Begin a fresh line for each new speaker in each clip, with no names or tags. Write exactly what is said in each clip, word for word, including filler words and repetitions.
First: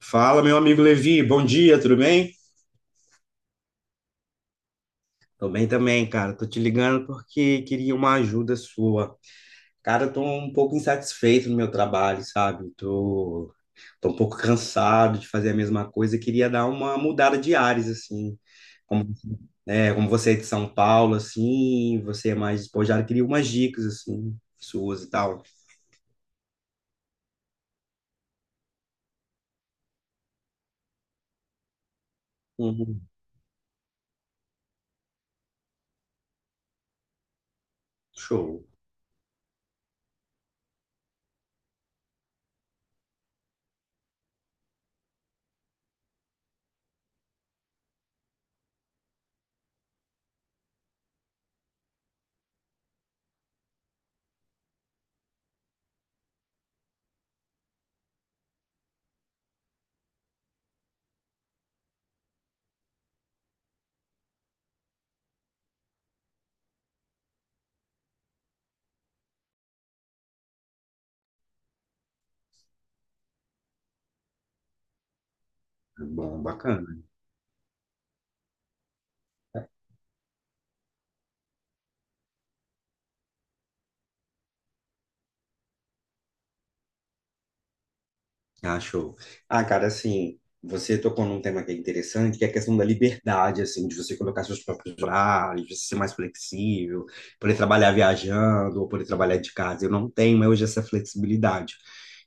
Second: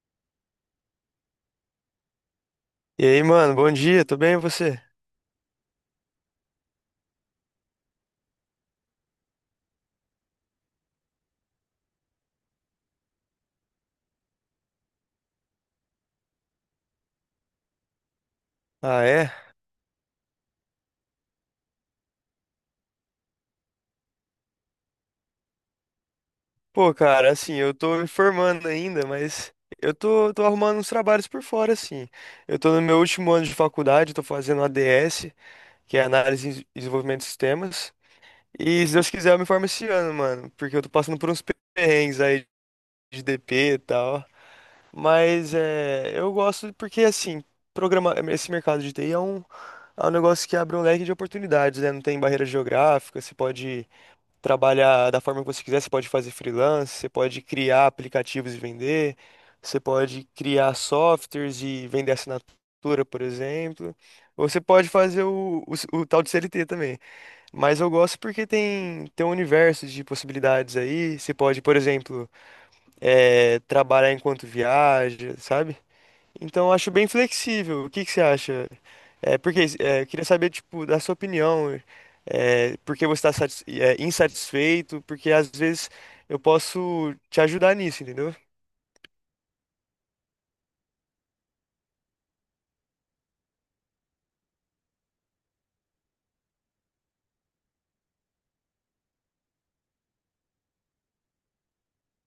Fala, meu amigo Levi, bom dia, tudo bem?
E aí, mano, bom dia, tudo bem e você?
Tô bem também, cara. Tô te ligando porque queria uma ajuda sua. Cara, eu tô um pouco insatisfeito no meu trabalho, sabe? Tô, tô um pouco cansado de fazer a mesma coisa. Queria dar uma mudada de ares, assim.
Ah,
Como,
é?
é, como você é de São Paulo, assim, você é mais despojado, queria umas dicas, assim, suas e tal.
Pô, cara, assim, eu tô me formando ainda, mas eu tô, tô arrumando uns trabalhos por fora, assim. Eu tô no meu
Uhum.
último ano de faculdade, tô fazendo A D S, que é Análise e Desenvolvimento de Sistemas.
Show.
E se Deus quiser, eu me formo esse ano, mano, porque eu tô passando por uns perrengues aí de D P e tal. Mas é, eu gosto porque, assim, programa, esse mercado de T I é um, é um negócio que abre um leque de oportunidades, né? Não tem barreira geográfica, você pode trabalhar da forma que você quiser, você pode fazer freelance, você pode criar aplicativos e vender, você pode criar softwares e vender assinatura, por exemplo. Ou você pode fazer o, o, o tal de C L T também. Mas eu gosto porque tem, tem um universo de possibilidades aí. Você pode, por exemplo, eh, trabalhar enquanto viaja, sabe?
Bom,
Então, eu acho
bacana.
bem flexível. O que que você acha? É, porque é, eu queria saber, tipo, da sua opinião. É, por que você está insatisfeito? Porque às vezes eu posso te ajudar nisso, entendeu?
Ah, show. Ah, cara, assim, você tocou num tema que é interessante, que é a questão da liberdade, assim, de você colocar seus próprios horários, de você ser mais flexível, poder trabalhar viajando ou poder trabalhar de casa. Eu não tenho hoje essa flexibilidade.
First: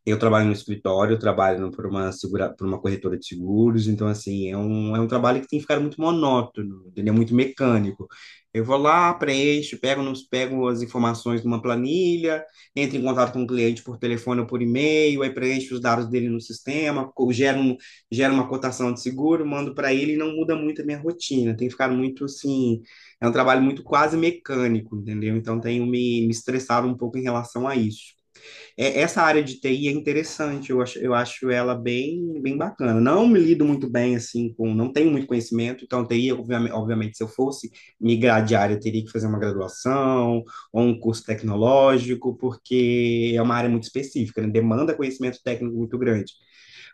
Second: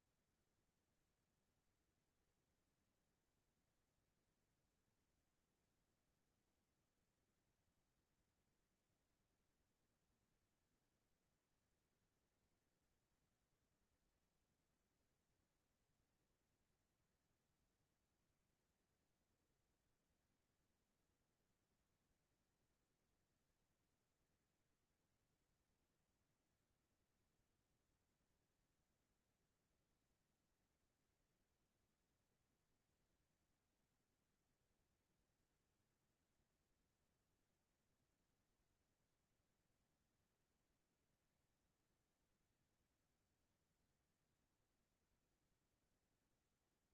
Eu trabalho no escritório, eu trabalho por uma segura, por uma corretora de seguros, então, assim, é um, é um trabalho que tem ficado muito monótono, entendeu? Muito mecânico. Eu vou lá, preencho, pego, pego as informações numa planilha, entra em contato com o cliente por telefone ou por e-mail, aí preenche os dados dele no sistema, gera, um, gera uma cotação de seguro, mando para ele e não muda muito a minha rotina. Tem ficado muito assim, é um trabalho muito quase mecânico, entendeu? Então tenho me, me estressado um pouco em relação a isso é, Essa área de T I é interessante, eu acho, eu acho ela bem, bem bacana. Não me lido muito bem, assim, com, não tenho muito conhecimento, então T I, obviamente, obviamente, se eu fosse migrar de área, eu teria que fazer uma graduação ou um curso tecnológico, porque é uma área muito específica, né? Demanda conhecimento técnico muito grande.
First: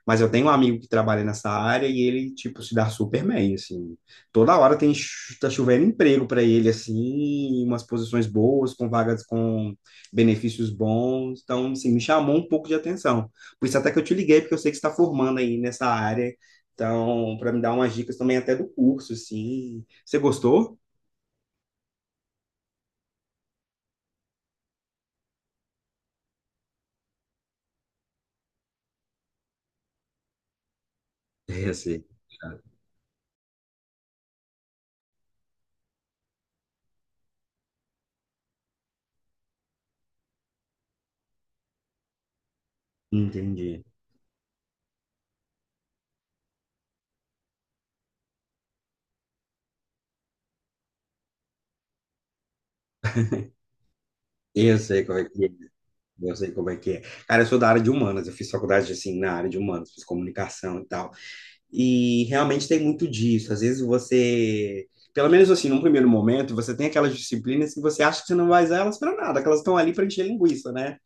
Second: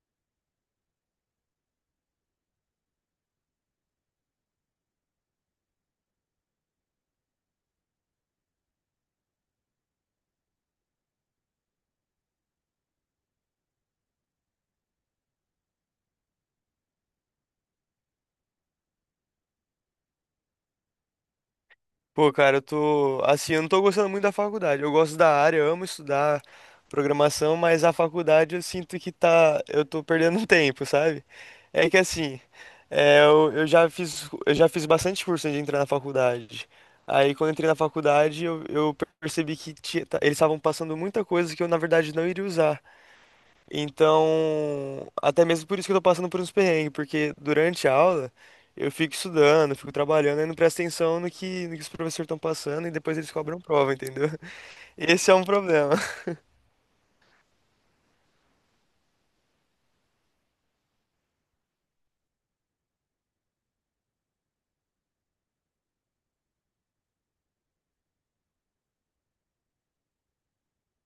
Mas eu tenho um amigo que trabalha nessa área e ele, tipo, se dá super bem, assim. Toda hora tem, chu- tá chovendo emprego para ele, assim, umas posições boas, com vagas com benefícios bons. Então, assim, me chamou um pouco de atenção. Por isso até que eu te liguei, porque eu sei que você está formando aí nessa área. Então, para me dar umas dicas também até do curso, assim. Você gostou?
Pô, cara, eu tô. Assim, eu não tô gostando muito da faculdade. Eu gosto da área, eu amo estudar programação, mas a faculdade eu sinto que tá. Eu tô perdendo tempo, sabe?
Eu
É que
sei.
assim, é, eu, eu já fiz, eu já fiz bastante curso antes de entrar na faculdade. Aí quando eu entrei na faculdade, eu, eu percebi que tinha- tá- eles estavam passando muita coisa que eu, na verdade, não iria usar.
Entendi.
Então, até mesmo por isso que eu tô passando por uns perrengues, porque durante a aula eu fico estudando, fico trabalhando e não presto atenção no que, no que os professores estão passando e depois eles cobram prova, entendeu?
Eu sei como é
Esse é um
que é.
problema.
Eu sei como é que é. Cara, eu sou da área de humanas, eu fiz faculdade assim na área de humanas, fiz comunicação e tal. E realmente tem muito disso. Às vezes você, pelo menos assim, num primeiro momento, você tem aquelas disciplinas que você acha que você não vai usar elas para nada, que elas estão ali para encher linguiça, né?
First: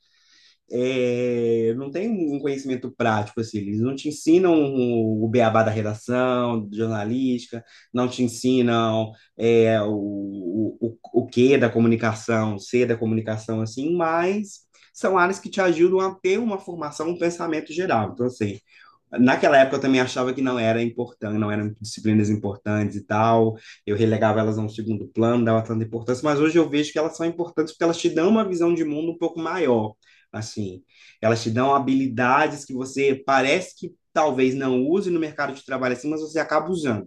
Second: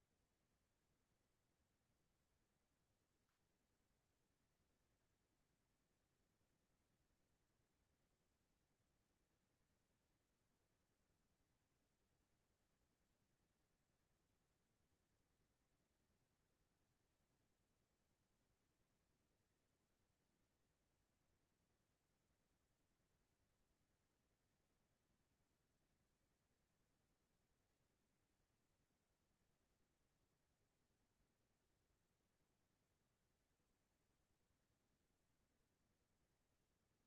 É, não tem um um conhecimento prático, assim, eles não te ensinam o beabá da redação, de jornalística, não te ensinam é, o, o, o que da comunicação, o C da comunicação, assim, mas são áreas que te ajudam a ter uma formação, um pensamento geral. Então, assim, naquela época eu também achava que não era importante, não eram disciplinas importantes e tal. Eu relegava elas a um segundo plano, dava tanta importância, mas hoje eu vejo que elas são importantes porque elas te dão uma visão de mundo um pouco maior, assim. Elas te dão habilidades que você parece que talvez não use no mercado de trabalho assim, mas você acaba usando,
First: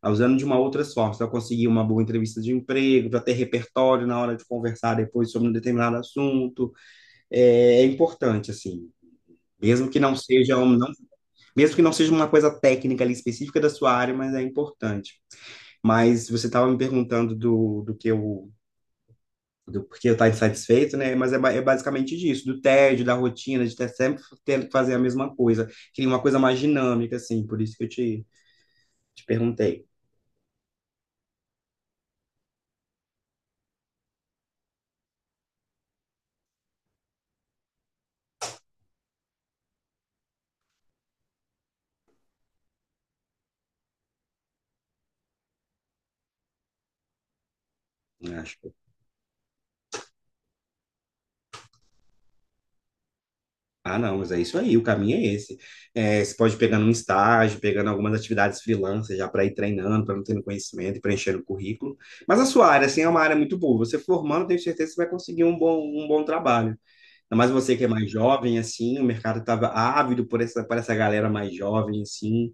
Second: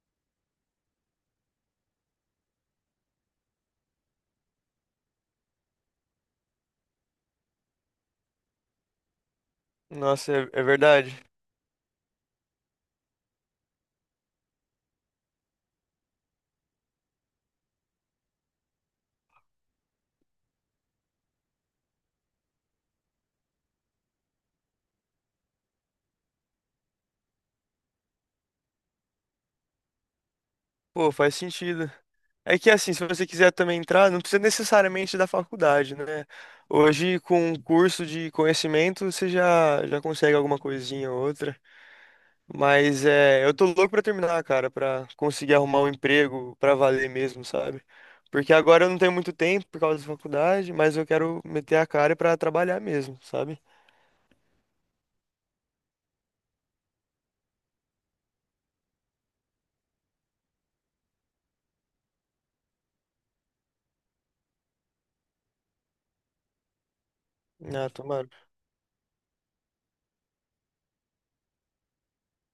tá usando de uma outra forma, para conseguir uma boa entrevista de emprego, para ter repertório na hora de conversar depois sobre um determinado assunto. É, é importante assim, mesmo que não
Nossa, é,
seja
é
um, não
verdade.
mesmo que não seja uma coisa técnica ali específica da sua área, mas é importante. Mas você estava me perguntando do, do que eu do porquê eu estar insatisfeito, né? Mas é, ba- é basicamente disso, do tédio, da rotina, de ter sempre ter que fazer a mesma coisa. Queria uma coisa mais dinâmica, assim, por isso que eu te, te perguntei,
Pô, faz sentido. É que assim, se você quiser também entrar, não precisa necessariamente da faculdade, né? Hoje, com um curso de conhecimento, você já, já consegue alguma coisinha ou outra. Mas é, eu tô louco pra terminar, cara, pra conseguir arrumar um emprego pra valer mesmo, sabe?
eu
Porque
acho.
agora eu não tenho muito tempo por causa da faculdade, mas eu quero meter a cara pra trabalhar mesmo, sabe?
Ah, não, mas é isso aí, o caminho é esse. É, você pode pegar um estágio, pegando algumas atividades freelance já para ir treinando, para não ter conhecimento e preenchendo o currículo. Mas a sua área, assim, é uma área muito boa. Você formando, tenho certeza que você vai conseguir um bom, um bom trabalho. Ainda mais você que é
Ah,
mais
tomara.
jovem, assim, o mercado estava ávido por essa, por essa galera mais jovem, assim.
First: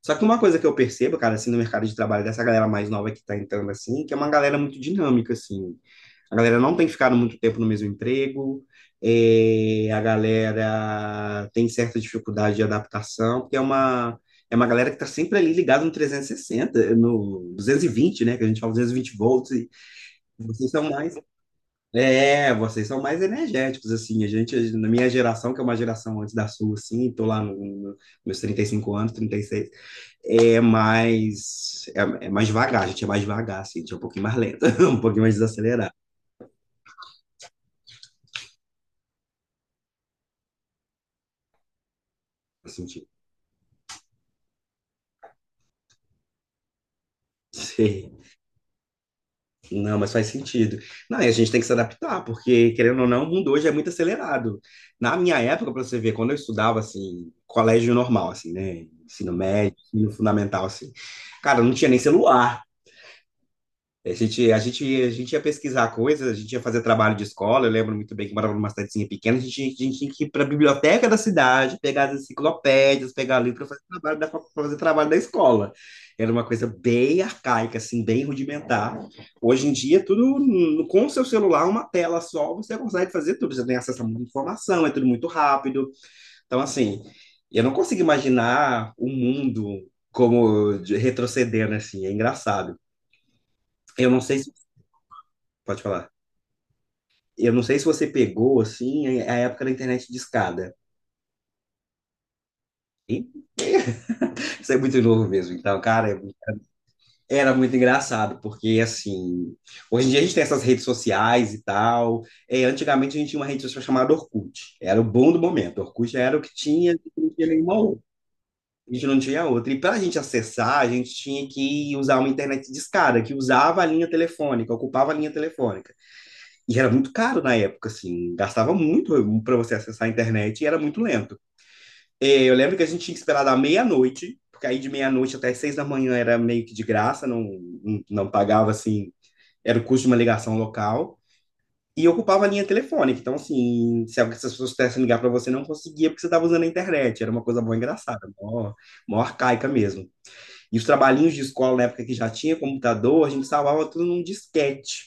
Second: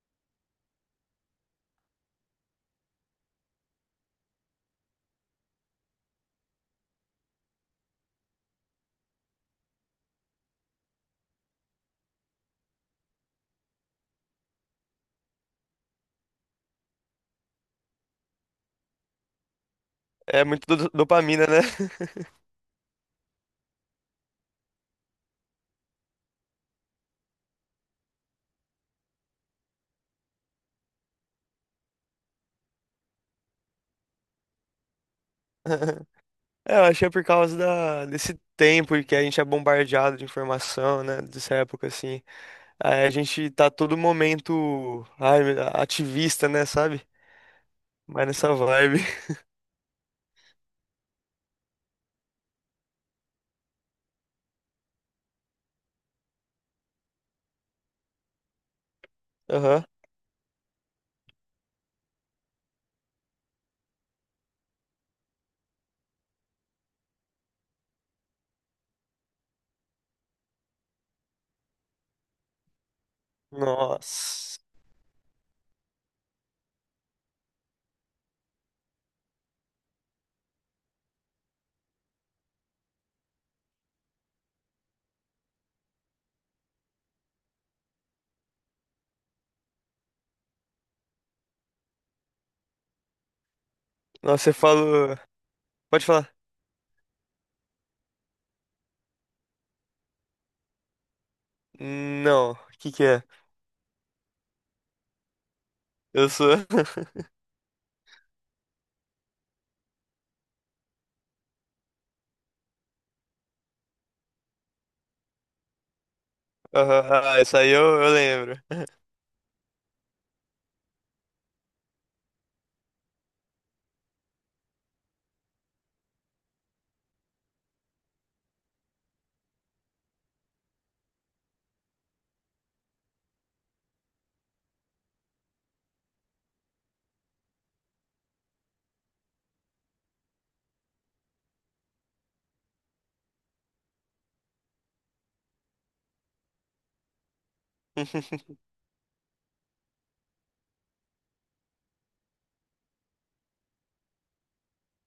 Só que uma coisa que eu percebo, cara, assim, no mercado de trabalho dessa galera mais nova que está entrando, assim, que é uma galera muito dinâmica, assim. A galera não tem ficado muito tempo no mesmo emprego, é, a galera tem certa dificuldade de adaptação, porque é uma, é uma galera que está sempre ali ligada no trezentos e sessenta, no duzentos e vinte, né? Que a gente fala duzentos e vinte volts, e
É muito
vocês são
do-
mais.
dopamina, né?
É, vocês são mais energéticos, assim. A gente, na minha geração, que é uma geração antes da sua, assim, tô lá no, no, meus trinta e cinco anos, trinta e seis, é mais, é, é mais devagar, a gente é mais devagar, assim, a gente é um pouquinho mais lento, um pouquinho mais desacelerado,
É, eu achei por causa da, desse tempo que a gente é bombardeado de informação, né? Dessa época, assim.
assim,
Aí
tipo,
a gente tá todo momento, ai, ativista, né? Sabe?
sei.
Mas nessa vibe.
Não, mas faz sentido. Não, e a gente tem que se adaptar, porque, querendo ou não, o mundo hoje é muito acelerado. Na minha época, para você ver, quando eu estudava, assim, colégio normal, assim, né? Ensino médio,
Aham.
ensino fundamental, assim. Cara, não tinha nem celular. A gente, a gente, a gente ia pesquisar coisas, a gente ia fazer trabalho de escola. Eu lembro muito bem que morava numa cidadezinha pequena, a gente, a gente tinha que ir para a biblioteca da cidade, pegar as enciclopédias, pegar livro para fazer trabalho da, pra
Nossa.
fazer trabalho da escola. Era uma coisa bem arcaica, assim, bem rudimentar. Hoje em dia, tudo no- com o seu celular, uma tela só, você consegue fazer tudo. Você tem acesso a muita informação, é tudo muito rápido. Então, assim, eu não consigo imaginar o mundo como de- retrocedendo, assim, é engraçado. Eu não sei
Nossa, você
se.
falou.
Pode
Pode
falar.
falar.
Eu não sei se você pegou, assim, a a época da internet discada.
Não, o que que é?
Ih, isso é muito novo mesmo. Então, cara, é
Eu
muito-
sou.
era muito engraçado, porque, assim, hoje em dia a gente tem essas redes sociais e tal. É, antigamente a gente tinha uma rede social chamada Orkut. Era o bom do momento. Orkut era o que tinha, a
Aham,
gente não
ah,
tinha
isso aí
nenhuma
eu,
outra.
eu lembro.
A gente não tinha outra. E para a gente acessar, a gente tinha que usar uma internet discada, que usava a linha telefônica, ocupava a linha telefônica. E era muito caro na época, assim, gastava muito para você acessar a internet e era muito lento. É, eu lembro que a gente tinha que esperar da meia-noite, porque aí de meia-noite até seis da manhã era meio que de graça, não, não, não pagava assim, era o custo de uma ligação local. E ocupava a linha telefônica. Então, assim, se alguém- se as pessoas quisessem ligar para você, não conseguia porque você estava usando a internet. Era uma coisa boa engraçada, mó, mó arcaica mesmo. E os trabalhinhos de escola, na época que já tinha computador, a gente salvava tudo num disquete,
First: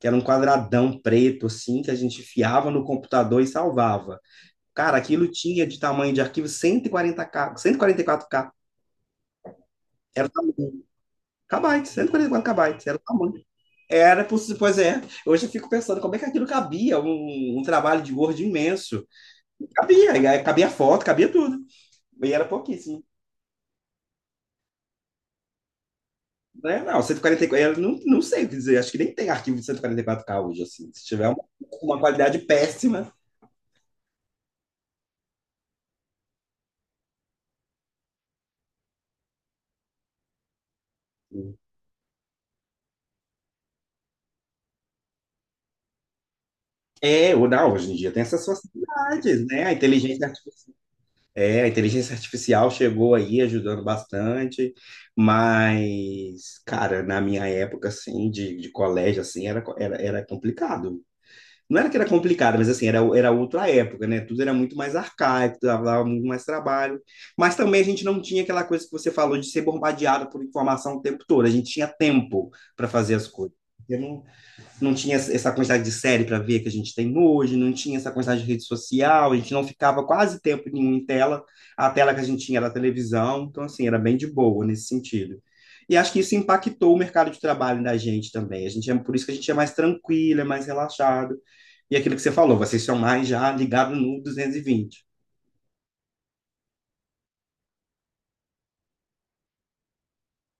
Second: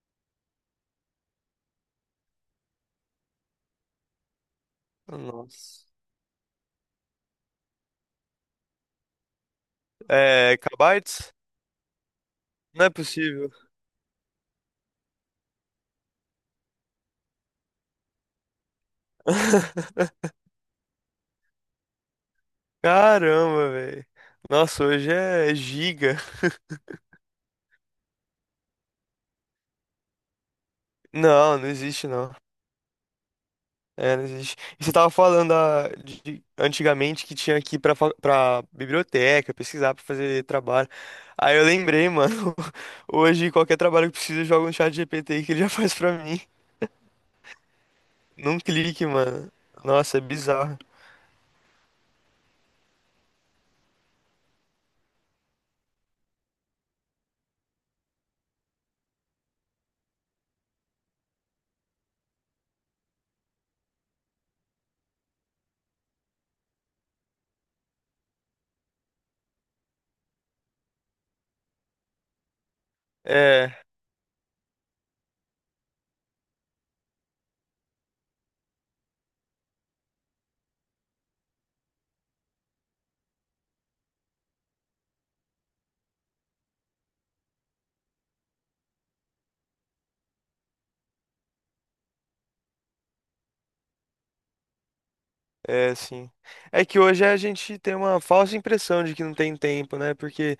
que era um quadradão preto, assim, que a gente enfiava no computador e salvava. Cara, aquilo tinha de
Nossa.
tamanho de arquivo cento e quarenta K, cento e quarenta e quatro K. Era o
É,
tamanho.
Kabaits?
K B, cento e quarenta e quatro K B,
Não é
era o tamanho.
possível.
Era possível, pois é. Hoje eu fico pensando como é que aquilo cabia, um, um trabalho de Word imenso. Cabia, e aí cabia foto, cabia tudo. E era pouquíssimo.
Caramba, velho. Nossa, hoje é giga.
Né? Não, cento e quarenta e quatro, eu não, não sei o que dizer, acho que nem tem arquivo de cento e quarenta e quatro K hoje, assim. Se tiver uma,
Não, não
uma
existe não.
qualidade péssima.
É, não existe. E você tava falando da- de, de- antigamente que tinha que ir pra, fa- pra biblioteca, pesquisar pra fazer trabalho. Aí eu lembrei, mano. Hoje qualquer trabalho que precisa, joga no chat G P T que ele já faz pra mim.
É, ou não, hoje em dia tem essas
Num clique,
facilidades,
mano.
né? A
Nossa, é
inteligência
bizarro.
É, a inteligência artificial chegou aí ajudando bastante, mas, cara, na minha época, assim, de, de colégio, assim, era, co- era, era complicado. Não era que era complicado, mas, assim, era, era outra época, né? Tudo era muito mais arcaico, dava muito mais trabalho. Mas também a gente não tinha aquela coisa que você falou de ser bombardeado por informação o tempo todo. A gente tinha tempo para fazer as coisas
É,
não tinha essa quantidade de série para ver que a gente tem hoje, não tinha essa quantidade de rede social, a gente não ficava quase tempo nenhum em tela, a tela que a gente tinha era a televisão, então assim, era bem de boa nesse sentido. E acho que isso impactou o mercado de trabalho da gente também. A gente é por isso que a gente é mais tranquilo, é mais relaxado. E aquilo que você falou, vocês são mais já ligados no duzentos e vinte.
é assim. É que hoje a gente tem uma falsa impressão de que não tem tempo, né? Porque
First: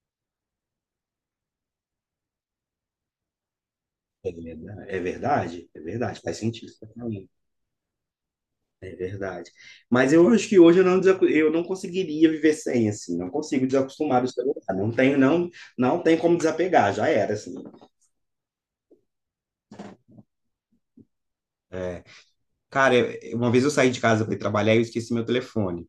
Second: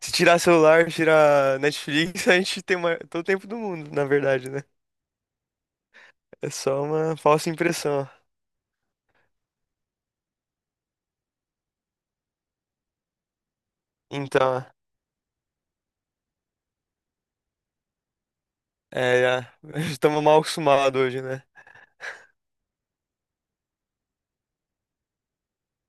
se tirar celular, tirar Netflix, a gente tem ma- todo o tempo do mundo, na verdade, né?
É. É verdade, é verdade, faz
É
sentido.
só uma falsa impressão.
É verdade. Mas eu acho que hoje eu não, desacu- eu não conseguiria viver sem, assim. Não consigo desacostumar do celular.
Então,
Não tenho, não, não tem como desapegar, já era, assim.
é, é, estamos mal acostumados hoje, né?
Cara, eu- uma vez eu saí de casa para ir trabalhar e eu esqueci meu telefone.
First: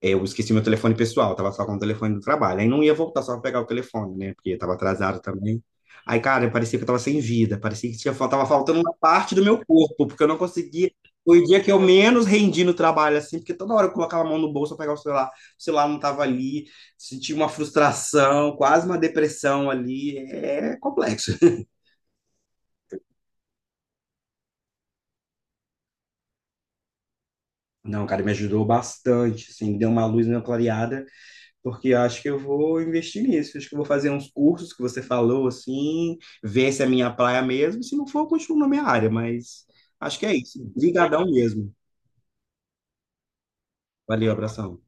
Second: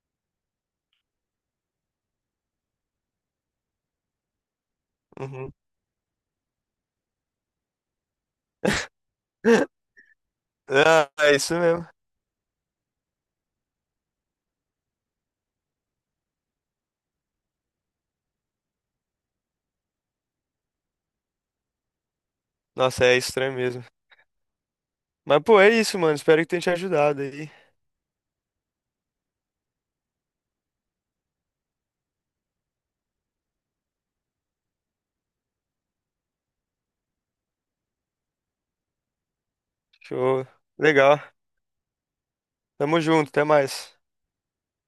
Eu esqueci meu telefone pessoal, tava só com o telefone do trabalho. Aí não ia voltar só pra pegar o telefone, né? Porque tava atrasado
Uhum.
também. Aí, cara, parecia que eu tava sem vida, parecia que tinha, fal- tava faltando uma parte do meu corpo, porque eu não conseguia.
Ah, é
Foi o
isso
dia que eu
mesmo.
menos rendi no trabalho, assim, porque toda hora eu colocava a mão no bolso pra pegar o celular, o celular não tava ali, senti uma frustração, quase uma depressão ali. É complexo.
Nossa, é estranho mesmo. Mas, pô, é isso, mano. Espero que tenha te ajudado aí.
Não, cara, me ajudou bastante, assim, deu uma luz na clareada. Porque acho que eu vou investir nisso. Acho que eu vou fazer uns cursos que você falou, assim, ver se é minha praia mesmo. Se não for, eu continuo na minha área, mas acho que é
Show.
isso.
Legal.
Obrigadão mesmo.
Tamo junto, até mais.
Valeu, abração.